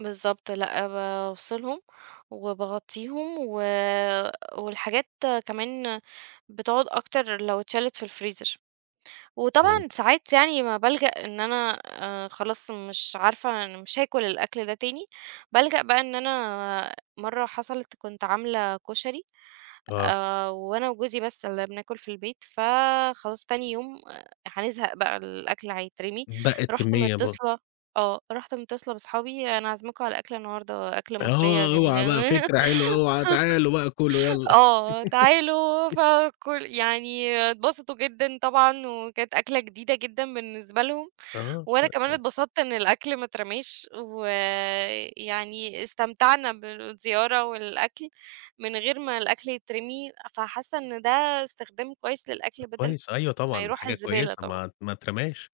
بالضبط. لأ، بافصلهم وباغطّيهم و والحاجات كمان بتقعد أكتر لو اتشالت في الفريزر. إمم. وطبعًا ساعات يعني ما بالجأ إن أنا أ خلاص مش عارفة أنا مش هاكل الأكل ده تاني، بالجأ بقى إن أنا مرّة حصلت، كنت عاملة كشري، آه. آآ وأنا وجوزي بس اللي بناكل في البيت، فخلاص تاني يوم هنزهق بقى، الأكل هيترمي، اتبقّت رُحت كمّية برضه. مِتّصلة آه، رُحت مِتّصلة باصحابي "أنا عزماكم على الأكل النهاردة، أكلة مصرية آه، أوعى بقى، جميلة، فكرة حلوة، أوعى، تعالوا بقى، كلوا يالّا. آه، تعالوا." فكل يعني اتبسطوا جدًا طبعًا وكانت أكلة جديدة جدًا بالنسبة لهم. آه وأنا كمان [unintelligible] اتبسطت إن الأكل ما اترماش، ويعني استمتعنا بالزيارة والأكل من غير ما الأكل يترمي. فحاسّة إن ده استخدام كويس للأكل، طب بَدَل كويس، أيوة ما طبعًا دي يروح حاجة الزبالة كويسة، طبعًا. ما ما اترماش.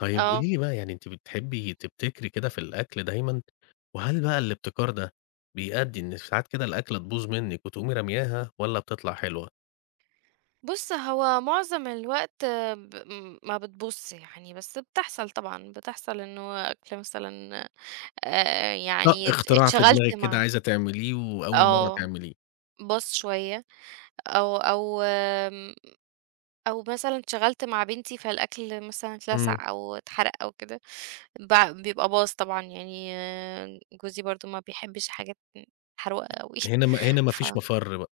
طيّب آه. قولي لي بقى يعني، أنتِ بتحبي تبتكري كده في الأكل دايمًا؟ وهل بقى الابتكار ده بيأدّي إن ساعات كده الأكلة تبوظ منِّك وتقومي رمياها والّا بتطلع حلوة؟ بُص، هو معظم الوقت ب م ما بتبوظش يعني، بس بتحصل طبعًا، بتحصل إنه أكل مثلًا أ أ طَق يعني اتش إختراع في اتشغلت دماغِك كده مع عايزة تعمليه وأول مرةّ آه، تعمليه. باظ شوية أو أو آمم، أو مثلًا اتشغلت مع بنتي فالأكل مثلًا إمم. اتلسع أو اتحرق أو كده، بع بيبقى باظ طبعًا، يعني جوزي برضه ما بيحبش حاجات م محروقة أوي. هنا م هنا ما ف فيش مَفَر بقي.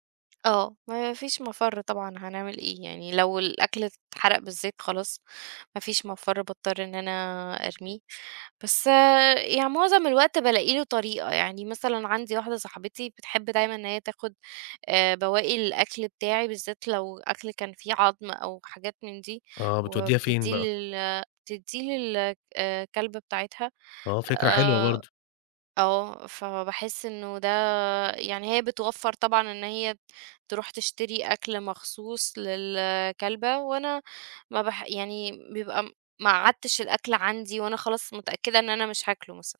آه. ما فيش مَفَر طبعًا هنعمل إيه؟ يعني لو الأكل اتحرق بالذات خلاص ما فيش مَفَر باضطر إن أنا أرميه. بس يعني معظم الوقت بالاقي له طريقة، يعني مثلًا عندي واحدة صاحبتي بتحب دايمًا إن هي تاخد آآ بواقي الأكل بتاعي بالذات لو أكل كان فيه عضم أو حاجات من دي، آه. بتودّيها فين وبتدّيه بقى؟ لل تدّيه لل آآ، كلبة بتاعتها. آه فكرة حلوة آآ، برضه. آه، فباحس إنه ده يعني هي بتوفّر طبعًا إن هي تروح تشتري أكل مخصوص للكلبة وأنا ما بح يعني بيبقى ما قعّدتش الأكل عندي وأنا خلاص متأكدة إن أنا مش هاكله مثلًا.